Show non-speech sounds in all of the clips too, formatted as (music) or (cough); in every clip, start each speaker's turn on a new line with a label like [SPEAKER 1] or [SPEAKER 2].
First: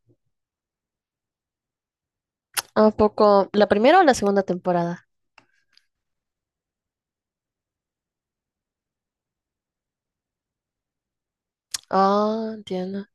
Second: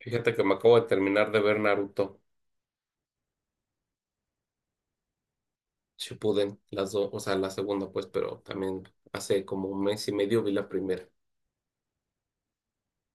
[SPEAKER 1] Fíjate que me acabo de terminar de ver Naruto
[SPEAKER 2] ¿A poco la primera o la segunda temporada?
[SPEAKER 1] Shippuden, las dos, o sea, la segunda pues, pero también hace como un mes y medio vi la primera.
[SPEAKER 2] Ah, entiendo.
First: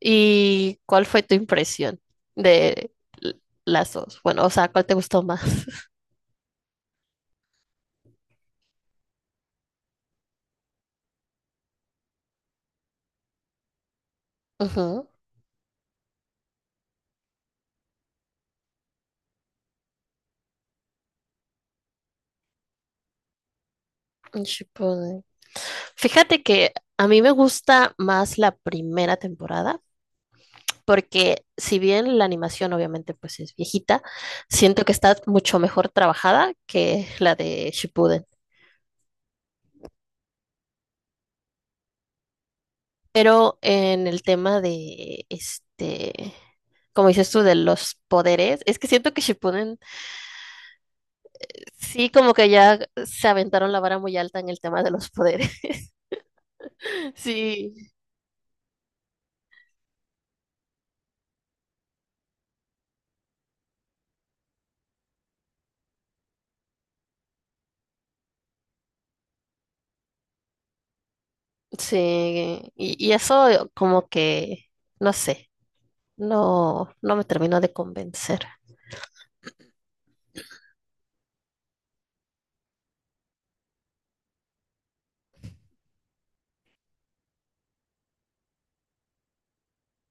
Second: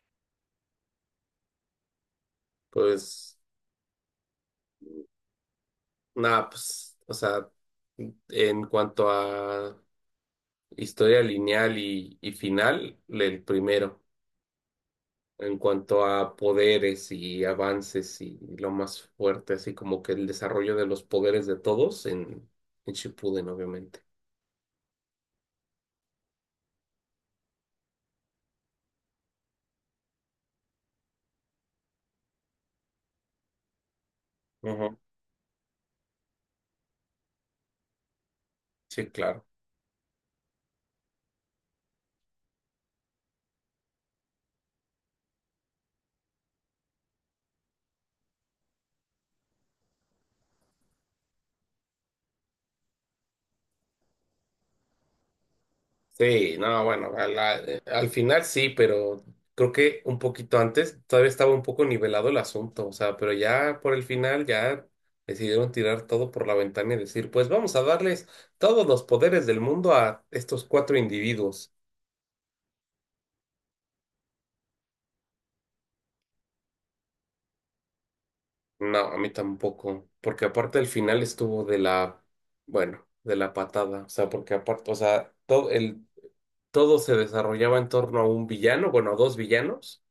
[SPEAKER 2] ¿Y cuál fue tu impresión de l-
[SPEAKER 1] Pues
[SPEAKER 2] las dos? Bueno, o sea, ¿cuál te gustó más? (laughs)
[SPEAKER 1] nada, pues, o sea, en cuanto a historia lineal y final, el primero.
[SPEAKER 2] Ujú,
[SPEAKER 1] En cuanto a poderes y avances y lo más fuerte, así como que el desarrollo de los poderes de todos en Shippuden, obviamente.
[SPEAKER 2] un Shippuden. Fíjate que a mí me gusta más la primera temporada, porque si bien la animación obviamente pues es viejita, siento que
[SPEAKER 1] Ujú.
[SPEAKER 2] está mucho mejor trabajada que la de Shippuden.
[SPEAKER 1] Sí, claro.
[SPEAKER 2] Pero en el tema de este, como dices tú, de los poderes, es que siento que Shippuden sí como que ya se aventaron la vara muy alta en el tema de los poderes.
[SPEAKER 1] Sí, no, bueno,
[SPEAKER 2] (laughs) Sí,
[SPEAKER 1] al final sí, pero creo que un poquito antes todavía estaba un poco nivelado el asunto, o sea, pero ya por el final ya decidieron tirar todo por la ventana y decir, pues vamos a darles todos los poderes del mundo a estos cuatro individuos.
[SPEAKER 2] sí, y eso como que, no sé, no me terminó de convencer.
[SPEAKER 1] No, a mí tampoco, porque aparte el final estuvo de la, bueno, de la patada, o sea, porque aparte, o sea, todo se desarrollaba en torno a un villano, bueno, a dos villanos.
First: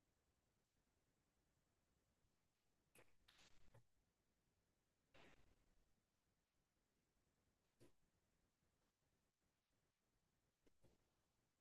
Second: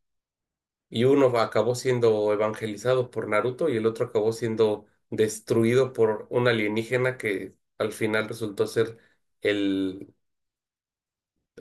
[SPEAKER 1] Y uno acabó siendo evangelizado por Naruto y el otro acabó siendo destruido por un alienígena que al final resultó ser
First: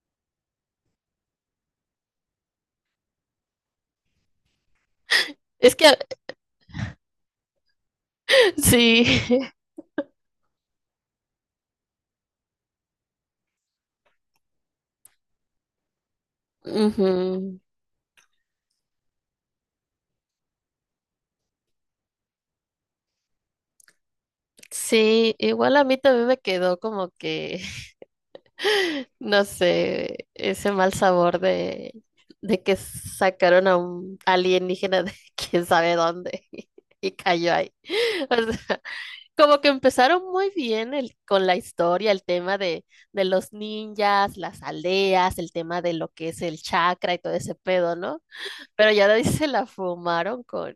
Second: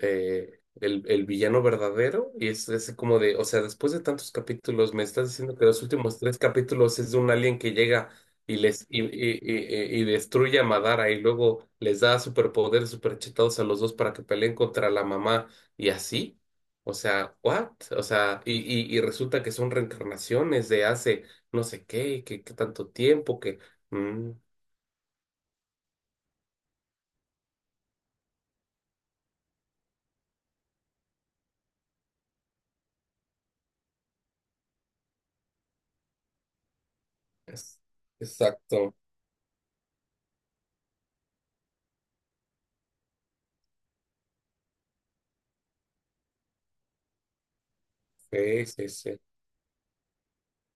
[SPEAKER 1] el villano verdadero y es como de, o sea, después de tantos capítulos, me estás diciendo que
[SPEAKER 2] Es
[SPEAKER 1] los
[SPEAKER 2] que
[SPEAKER 1] últimos tres capítulos es de un alien que llega
[SPEAKER 2] (laughs)
[SPEAKER 1] y les
[SPEAKER 2] sí,
[SPEAKER 1] y destruye a Madara y luego les da superpoderes superchetados a los dos para que peleen contra la mamá y así.
[SPEAKER 2] (laughs)
[SPEAKER 1] O sea,
[SPEAKER 2] ujú.
[SPEAKER 1] what? O sea, y resulta que son reencarnaciones de hace no sé qué, que tanto tiempo que... mm,
[SPEAKER 2] Sí, igual a mí también me quedó como que, no sé, ese mal sabor de que sacaron a un alienígena de (laughs) quién sabe dónde (laughs) y cayó ahí.
[SPEAKER 1] es-
[SPEAKER 2] (laughs) O sea,
[SPEAKER 1] exacto.
[SPEAKER 2] como que empezaron muy bien el, con la historia, el tema de los ninjas, las aldeas, el tema de lo que es el chakra y todo ese pedo, ¿no?
[SPEAKER 1] Sí, sí,
[SPEAKER 2] Pero ya de
[SPEAKER 1] sí.
[SPEAKER 2] ahí (laughs) se la fumaron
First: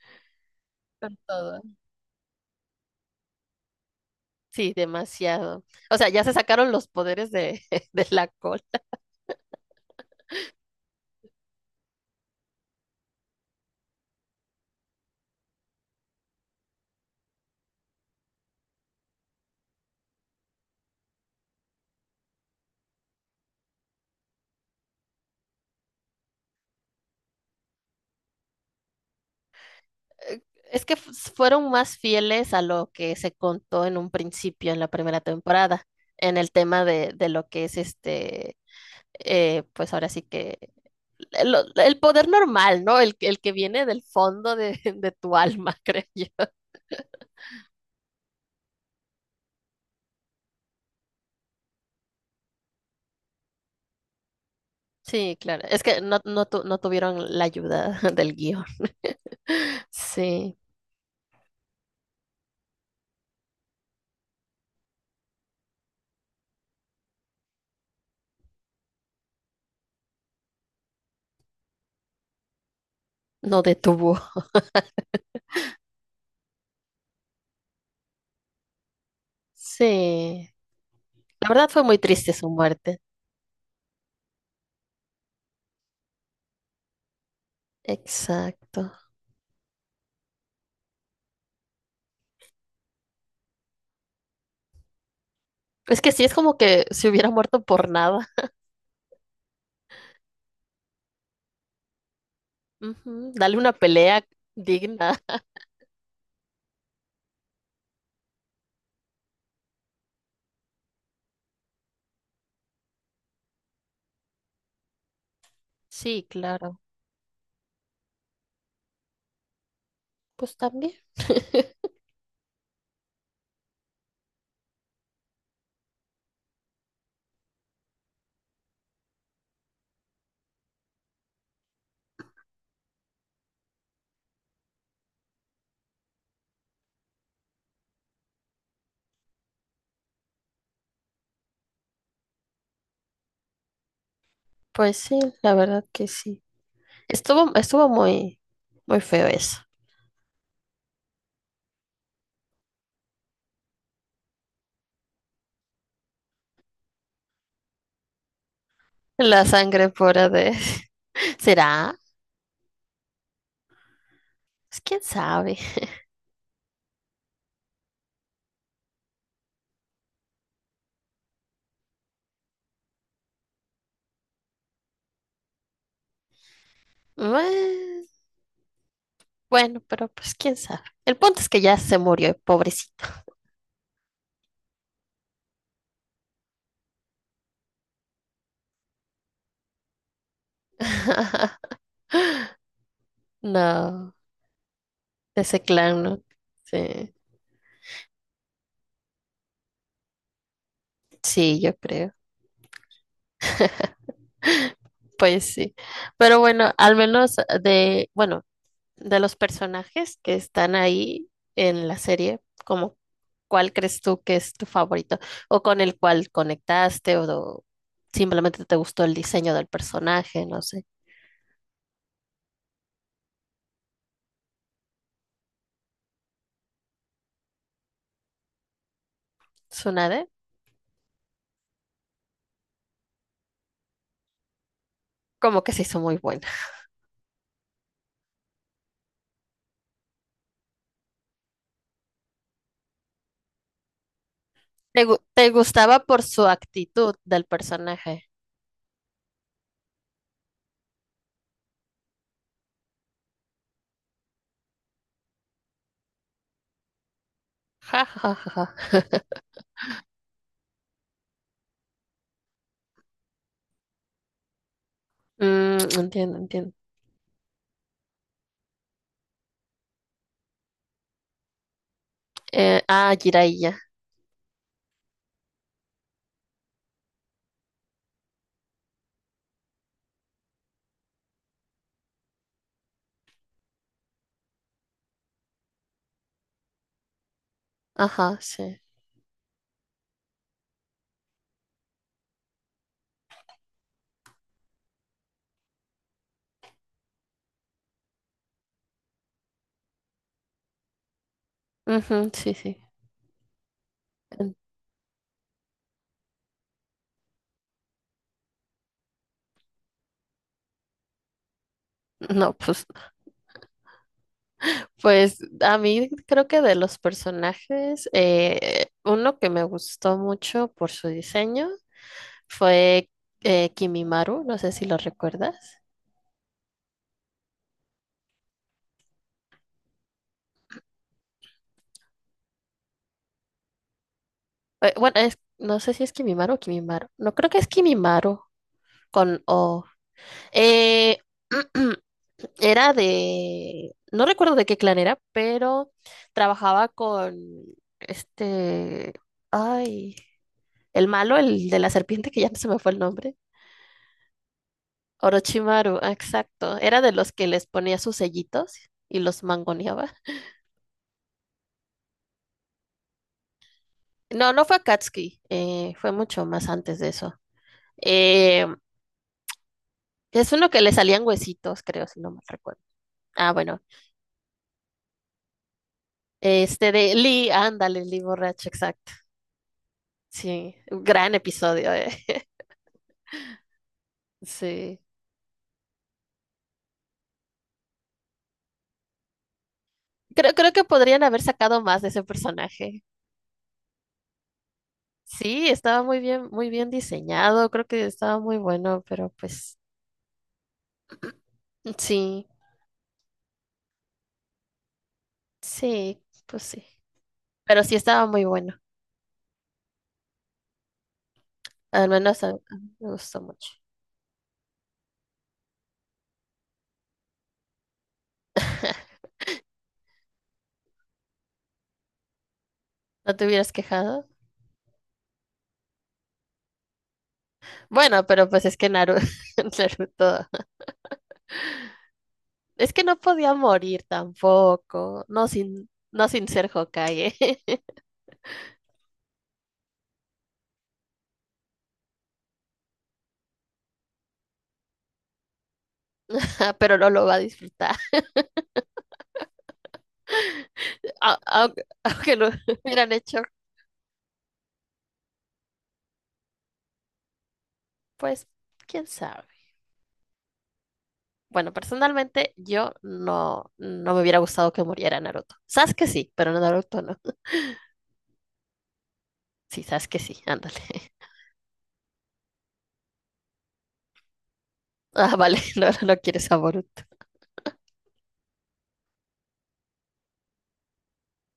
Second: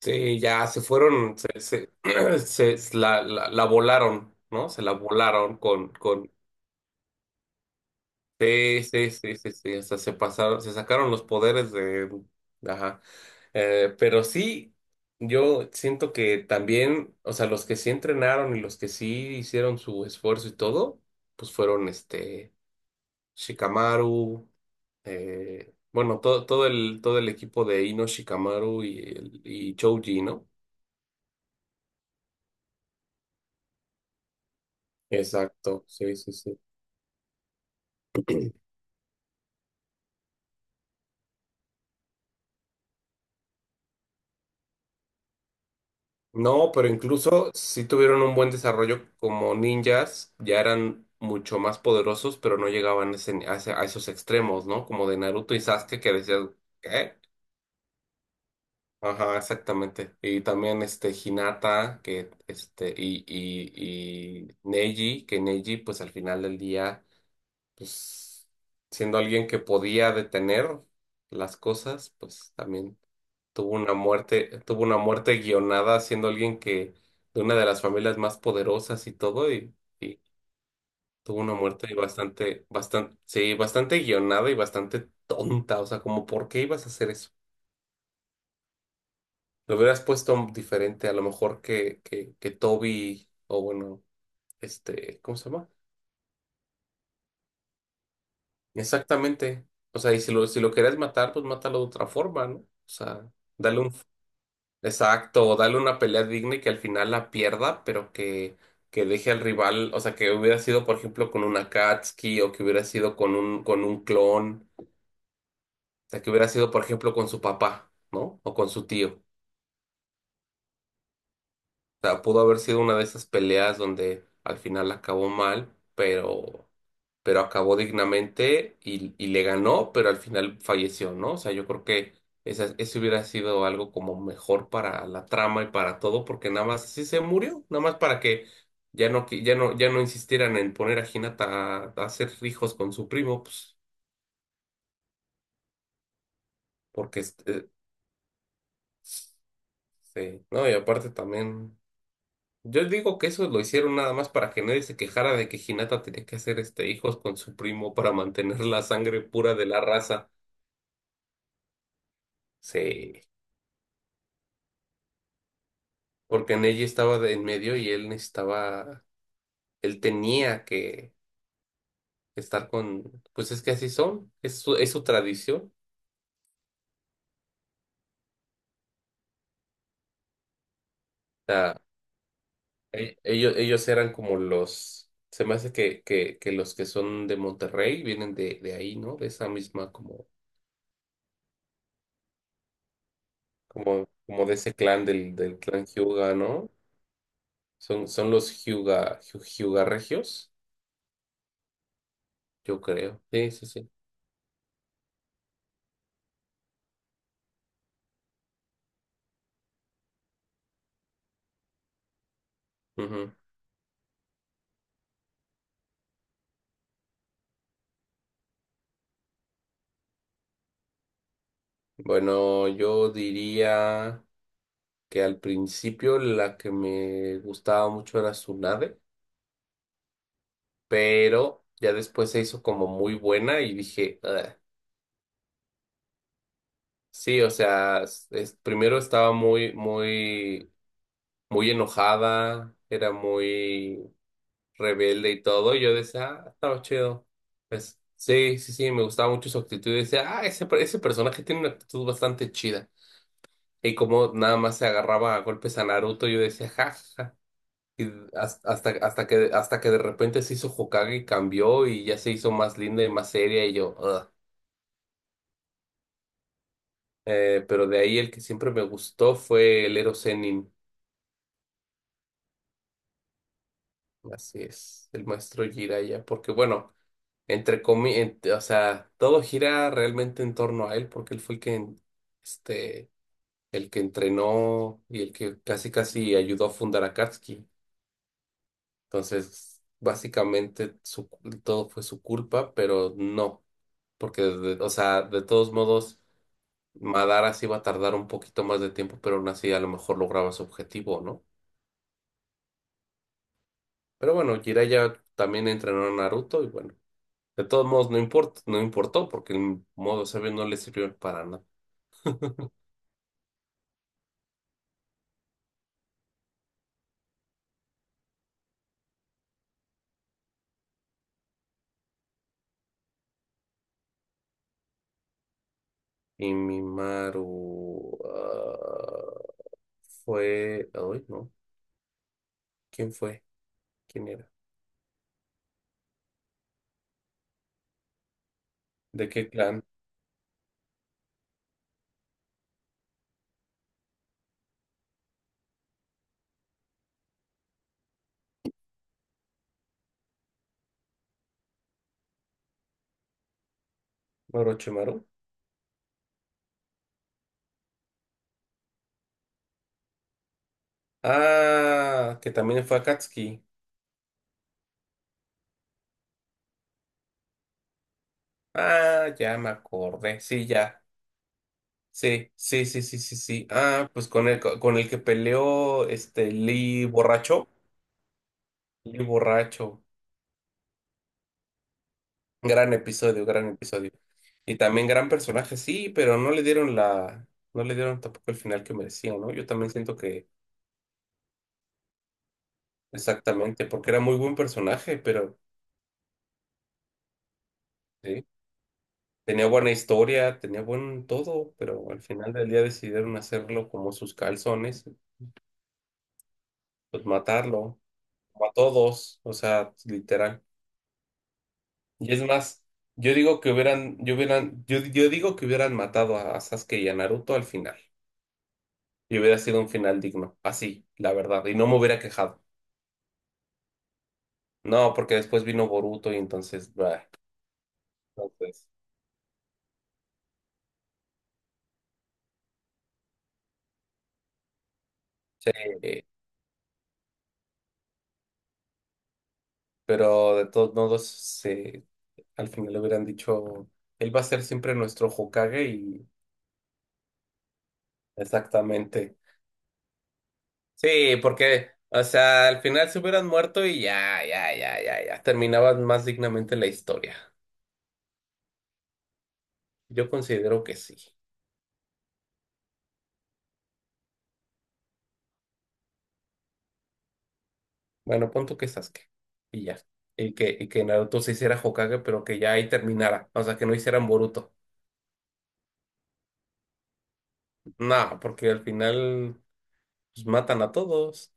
[SPEAKER 1] Sí, ya se
[SPEAKER 2] con
[SPEAKER 1] fueron, se,
[SPEAKER 2] todo.
[SPEAKER 1] se, (clears throat) se- se la, la, la volaron, ¿no?
[SPEAKER 2] Sí,
[SPEAKER 1] Se la volaron
[SPEAKER 2] demasiado.
[SPEAKER 1] con,
[SPEAKER 2] O sea, ya
[SPEAKER 1] con,
[SPEAKER 2] se sacaron los poderes de, (laughs) de la cola.
[SPEAKER 1] sí, sí, sí, sí, sí, hasta se pasaron, se sacaron los poderes de, ajá. Pero sí, yo siento que también, o sea, los que sí entrenaron y los que sí hicieron su esfuerzo y todo, pues fueron este, Shikamaru, bueno, todo el equipo de Ino Shikamaru y Choji,
[SPEAKER 2] eh,
[SPEAKER 1] ¿no?
[SPEAKER 2] Es que fueron más fieles a lo que se contó en un principio en la primera
[SPEAKER 1] Exacto,
[SPEAKER 2] temporada,
[SPEAKER 1] sí, sí,
[SPEAKER 2] en el
[SPEAKER 1] sí.
[SPEAKER 2] tema de lo que es este, pues ahora sí que el poder normal, ¿no? El, el que viene del fondo de, (laughs) de tu alma, (laughs) creo yo.
[SPEAKER 1] No, pero incluso si tuvieron un buen desarrollo como ninjas, ya eran mucho más poderosos, pero no llegaban a esos extremos, ¿no? Como de
[SPEAKER 2] Sí,
[SPEAKER 1] Naruto y
[SPEAKER 2] claro. Es
[SPEAKER 1] Sasuke
[SPEAKER 2] que
[SPEAKER 1] que
[SPEAKER 2] no, no,
[SPEAKER 1] decían,
[SPEAKER 2] no
[SPEAKER 1] ¿qué?
[SPEAKER 2] tuvieron la ayuda (laughs) del guión.
[SPEAKER 1] Ajá, exactamente. Y
[SPEAKER 2] Sí,
[SPEAKER 1] también este Hinata, que este, y Neji, que Neji, pues al final del día, pues siendo alguien que podía detener las cosas, pues también.
[SPEAKER 2] no detuvo.
[SPEAKER 1] Tuvo una muerte guionada siendo alguien que, de una de las familias más poderosas y todo, y
[SPEAKER 2] Sí.
[SPEAKER 1] tuvo
[SPEAKER 2] La
[SPEAKER 1] una
[SPEAKER 2] verdad fue
[SPEAKER 1] muerte
[SPEAKER 2] muy triste su muerte.
[SPEAKER 1] sí, bastante guionada y bastante tonta. O sea, como, ¿por qué ibas a hacer eso?
[SPEAKER 2] Exacto.
[SPEAKER 1] Lo hubieras puesto diferente, a lo mejor que Toby, o bueno, este, ¿cómo se llama?
[SPEAKER 2] Es que sí, es como que se hubiera muerto por nada.
[SPEAKER 1] Exactamente. O sea, y si lo querías matar, pues mátalo de otra forma, ¿no? O sea,
[SPEAKER 2] Ujú, dale una
[SPEAKER 1] dale un.
[SPEAKER 2] pelea digna. (laughs)
[SPEAKER 1] Exacto, o darle una pelea digna y que al final la pierda, pero que deje al rival, o sea, que hubiera sido, por ejemplo, con una Akatsuki o que hubiera sido con un clon, o sea,
[SPEAKER 2] Sí,
[SPEAKER 1] que hubiera sido,
[SPEAKER 2] claro.
[SPEAKER 1] por ejemplo, con su papá, ¿no? O con su tío.
[SPEAKER 2] Pues también.
[SPEAKER 1] Sea, pudo haber sido una de esas peleas donde al final acabó mal, pero acabó dignamente y le ganó, pero al final falleció, ¿no? O sea, yo creo que esa, eso hubiera sido algo como mejor para la trama y para todo, porque nada más así se murió, nada más para que ya no insistieran en poner a Hinata a hacer hijos con su primo, pues,
[SPEAKER 2] Pues sí, la verdad que sí.
[SPEAKER 1] porque
[SPEAKER 2] Estuvo,
[SPEAKER 1] este,
[SPEAKER 2] estuvo muy, muy feo eso.
[SPEAKER 1] sí, ¿no? Y aparte también. Yo digo que eso lo hicieron nada más para que nadie se quejara de que Hinata tenía que hacer este hijos con su primo para mantener la sangre
[SPEAKER 2] La
[SPEAKER 1] pura de la
[SPEAKER 2] sangre pura
[SPEAKER 1] raza.
[SPEAKER 2] de... (laughs) ¿Será?
[SPEAKER 1] Sí,
[SPEAKER 2] Pues quién sabe.
[SPEAKER 1] porque Neji estaba de en medio y él necesitaba, él tenía que estar con, pues es que así son, es su tradición.
[SPEAKER 2] Bue- Bueno, pero pues quién sabe. El punto es
[SPEAKER 1] O
[SPEAKER 2] que ya
[SPEAKER 1] sea,
[SPEAKER 2] se murió, pobrecito.
[SPEAKER 1] e- ellos eran como los, se me hace que los que son de Monterrey vienen de ahí, ¿no? De esa misma como,
[SPEAKER 2] (laughs) No,
[SPEAKER 1] como de ese clan del, del
[SPEAKER 2] ese
[SPEAKER 1] clan
[SPEAKER 2] clan, ¿no?
[SPEAKER 1] Hyuga, ¿no?
[SPEAKER 2] Sí,
[SPEAKER 1] Son, son los Hyuga, Hyu- Hyuga Regios,
[SPEAKER 2] sí, yo creo.
[SPEAKER 1] yo creo. Sí, sí, sí.
[SPEAKER 2] Pues sí. Pero bueno, al menos de, bueno, de los personajes que están ahí en la serie, como
[SPEAKER 1] Ujú.
[SPEAKER 2] cuál crees tú que es tu favorito o con el cual conectaste o simplemente te gustó el diseño del personaje, no sé.
[SPEAKER 1] Bueno, yo diría que al principio la que me gustaba mucho era Tsunade,
[SPEAKER 2] Tsunade,
[SPEAKER 1] pero ya después se hizo como muy buena y dije, "Ugh".
[SPEAKER 2] como que se hizo muy buena.
[SPEAKER 1] Sí, o sea, primero estaba muy enojada, era muy
[SPEAKER 2] Te,
[SPEAKER 1] rebelde y
[SPEAKER 2] te
[SPEAKER 1] todo, y yo
[SPEAKER 2] gustaba por
[SPEAKER 1] decía, ah,
[SPEAKER 2] su
[SPEAKER 1] estaba
[SPEAKER 2] actitud
[SPEAKER 1] chido.
[SPEAKER 2] del
[SPEAKER 1] Pues,
[SPEAKER 2] personaje.
[SPEAKER 1] sí, sí, sí, me gustaba mucho su actitud. Y decía, ah, ese personaje tiene una actitud bastante chida. Y como nada más se agarraba a golpes a Naruto, yo decía, ja, ja, ja.
[SPEAKER 2] Ja, ja, ja, ja, ja.
[SPEAKER 1] Hasta que de repente se hizo Hokage y cambió y ya se hizo más linda y más seria, y yo, "Ugh".
[SPEAKER 2] Mm, entiendo, entiendo.
[SPEAKER 1] Pero de ahí el que siempre me gustó fue el Ero Sennin.
[SPEAKER 2] Jiraiya.
[SPEAKER 1] Así es, el maestro Jiraiya, porque bueno, entre comillas, o sea, todo gira realmente en torno a él porque él fue el que, este, el que entrenó y el que casi casi ayudó a fundar a Katsuki.
[SPEAKER 2] Ajá, sí.
[SPEAKER 1] Entonces, básicamente todo fue su culpa, pero no, porque, de- o sea, de todos modos, Madara sí iba a tardar un poquito más de tiempo, pero aún así a lo mejor lograba su objetivo, ¿no?
[SPEAKER 2] Ujú, sí, sí.
[SPEAKER 1] Pero
[SPEAKER 2] En-
[SPEAKER 1] bueno, Jiraiya también entrenó a Naruto y bueno, de todos modos no importa, no importó porque el modo sabio no le sirvió para nada.
[SPEAKER 2] No, pues a mí creo que de los personajes, uno que me gustó mucho por su diseño fue Kimimaru, no sé si lo recuerdas.
[SPEAKER 1] Y Mimaru, ah, fue. Ay, no. ¿Quién fue? ¿Quién era?
[SPEAKER 2] Bueno, no sé si es Kimimaru o Kimimaru, no creo que es Kimimaru
[SPEAKER 1] ¿De
[SPEAKER 2] con
[SPEAKER 1] qué clan?
[SPEAKER 2] O. Eh, (clears throat) era de, no recuerdo de qué clan era, pero trabajaba con este, ay, el malo, el de la serpiente, que ya no se me fue el nombre.
[SPEAKER 1] ¿Orochimaru?
[SPEAKER 2] Orochimaru, ah, exacto. Era de los que les ponía sus sellitos y los mangoneaba.
[SPEAKER 1] Ah, que también fue Akatsuki.
[SPEAKER 2] No, no fue Akatsuki, fue mucho más antes de eso. Eh,
[SPEAKER 1] Ah, ya me acordé.
[SPEAKER 2] es
[SPEAKER 1] Sí,
[SPEAKER 2] uno que le
[SPEAKER 1] ya.
[SPEAKER 2] salían huesitos, creo, si no me
[SPEAKER 1] Sí,
[SPEAKER 2] recuerdo.
[SPEAKER 1] sí, sí, sí, sí,
[SPEAKER 2] Ah,
[SPEAKER 1] sí.
[SPEAKER 2] bueno.
[SPEAKER 1] Ah, pues con el que peleó este
[SPEAKER 2] Este
[SPEAKER 1] Lee
[SPEAKER 2] de Lee,
[SPEAKER 1] borracho.
[SPEAKER 2] ándale, Lee borracho, exacto.
[SPEAKER 1] Lee borracho.
[SPEAKER 2] Sí, un gran episodio, eh. (laughs)
[SPEAKER 1] Gran episodio, gran episodio. Y
[SPEAKER 2] Sí.
[SPEAKER 1] también gran personaje, sí, pero no le dieron la. No le dieron tampoco el final que merecía, ¿no? Yo también siento que.
[SPEAKER 2] Creo, creo que podrían haber sacado más de ese personaje.
[SPEAKER 1] Exactamente, porque era muy buen personaje, pero
[SPEAKER 2] Sí, estaba muy bien diseñado, creo que estaba
[SPEAKER 1] sí,
[SPEAKER 2] muy bueno, pero
[SPEAKER 1] tenía
[SPEAKER 2] pues
[SPEAKER 1] buena historia, tenía buen todo, pero al
[SPEAKER 2] sí,
[SPEAKER 1] final del día decidieron hacerlo como sus calzones,
[SPEAKER 2] sí, pues sí.
[SPEAKER 1] pues
[SPEAKER 2] Pero sí
[SPEAKER 1] matarlo,
[SPEAKER 2] estaba muy
[SPEAKER 1] como a
[SPEAKER 2] bueno.
[SPEAKER 1] todos, o sea, literal.
[SPEAKER 2] Al
[SPEAKER 1] Y
[SPEAKER 2] menos
[SPEAKER 1] es
[SPEAKER 2] a
[SPEAKER 1] más,
[SPEAKER 2] mí me
[SPEAKER 1] yo
[SPEAKER 2] gustó
[SPEAKER 1] digo
[SPEAKER 2] mucho.
[SPEAKER 1] que hubieran, yo hubieran, yo digo que hubieran matado a Sasuke y a Naruto al final,
[SPEAKER 2] (laughs)
[SPEAKER 1] y hubiera sido un final digno, así, la verdad, y no me hubiera quejado.
[SPEAKER 2] ¿No te hubieras quejado?
[SPEAKER 1] No, porque después vino Boruto y entonces, bah,
[SPEAKER 2] Bueno, pero pues es
[SPEAKER 1] entonces,
[SPEAKER 2] que (laughs) Naruto, es que no podía morir tampoco, no
[SPEAKER 1] sí,
[SPEAKER 2] sin, no sin ser Hokage. (laughs)
[SPEAKER 1] pero de todos modos, sí, al final le hubieran dicho, él va a ser siempre nuestro Hokage y
[SPEAKER 2] Ah, pero no lo va a disfrutar.
[SPEAKER 1] exactamente.
[SPEAKER 2] (laughs)
[SPEAKER 1] Sí,
[SPEAKER 2] Aunque,
[SPEAKER 1] porque, o
[SPEAKER 2] aunque lo
[SPEAKER 1] sea, al
[SPEAKER 2] (laughs)
[SPEAKER 1] final
[SPEAKER 2] hubieran
[SPEAKER 1] se
[SPEAKER 2] hecho,
[SPEAKER 1] hubieran muerto y ya. Terminaban más dignamente la historia.
[SPEAKER 2] pues, quién sabe.
[SPEAKER 1] Yo considero que sí.
[SPEAKER 2] Bueno, personalmente yo no, no me hubiera gustado que muriera Naruto. Sasuke sí, pero Naruto no.
[SPEAKER 1] Bueno, pon tú que Sasuke.
[SPEAKER 2] Sí,
[SPEAKER 1] Y ya.
[SPEAKER 2] Sasuke sí,
[SPEAKER 1] Y
[SPEAKER 2] ándale.
[SPEAKER 1] y que
[SPEAKER 2] (laughs)
[SPEAKER 1] Naruto se hiciera Hokage, pero que ya ahí terminara. O sea, que no hicieran Boruto.
[SPEAKER 2] Ah, vale, (laughs) no, no quieres a Boruto.
[SPEAKER 1] Nada, porque al final pues, matan a todos.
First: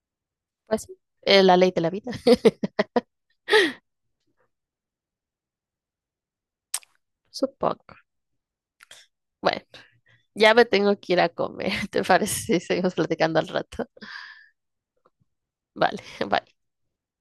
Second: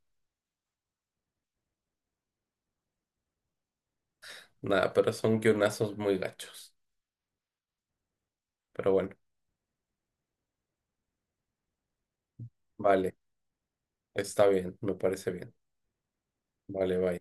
[SPEAKER 2] Pues sí, la ley de la vida, (laughs)
[SPEAKER 1] Nada, pero son guionazos muy gachos.
[SPEAKER 2] supongo.
[SPEAKER 1] Pero bueno,
[SPEAKER 2] Bueno, ya me tengo que ir a comer, (laughs) ¿te parece si seguimos
[SPEAKER 1] vale.
[SPEAKER 2] platicando al rato?
[SPEAKER 1] Está bien, me parece bien.
[SPEAKER 2] Vale, (laughs) bye.
[SPEAKER 1] Vale, bye.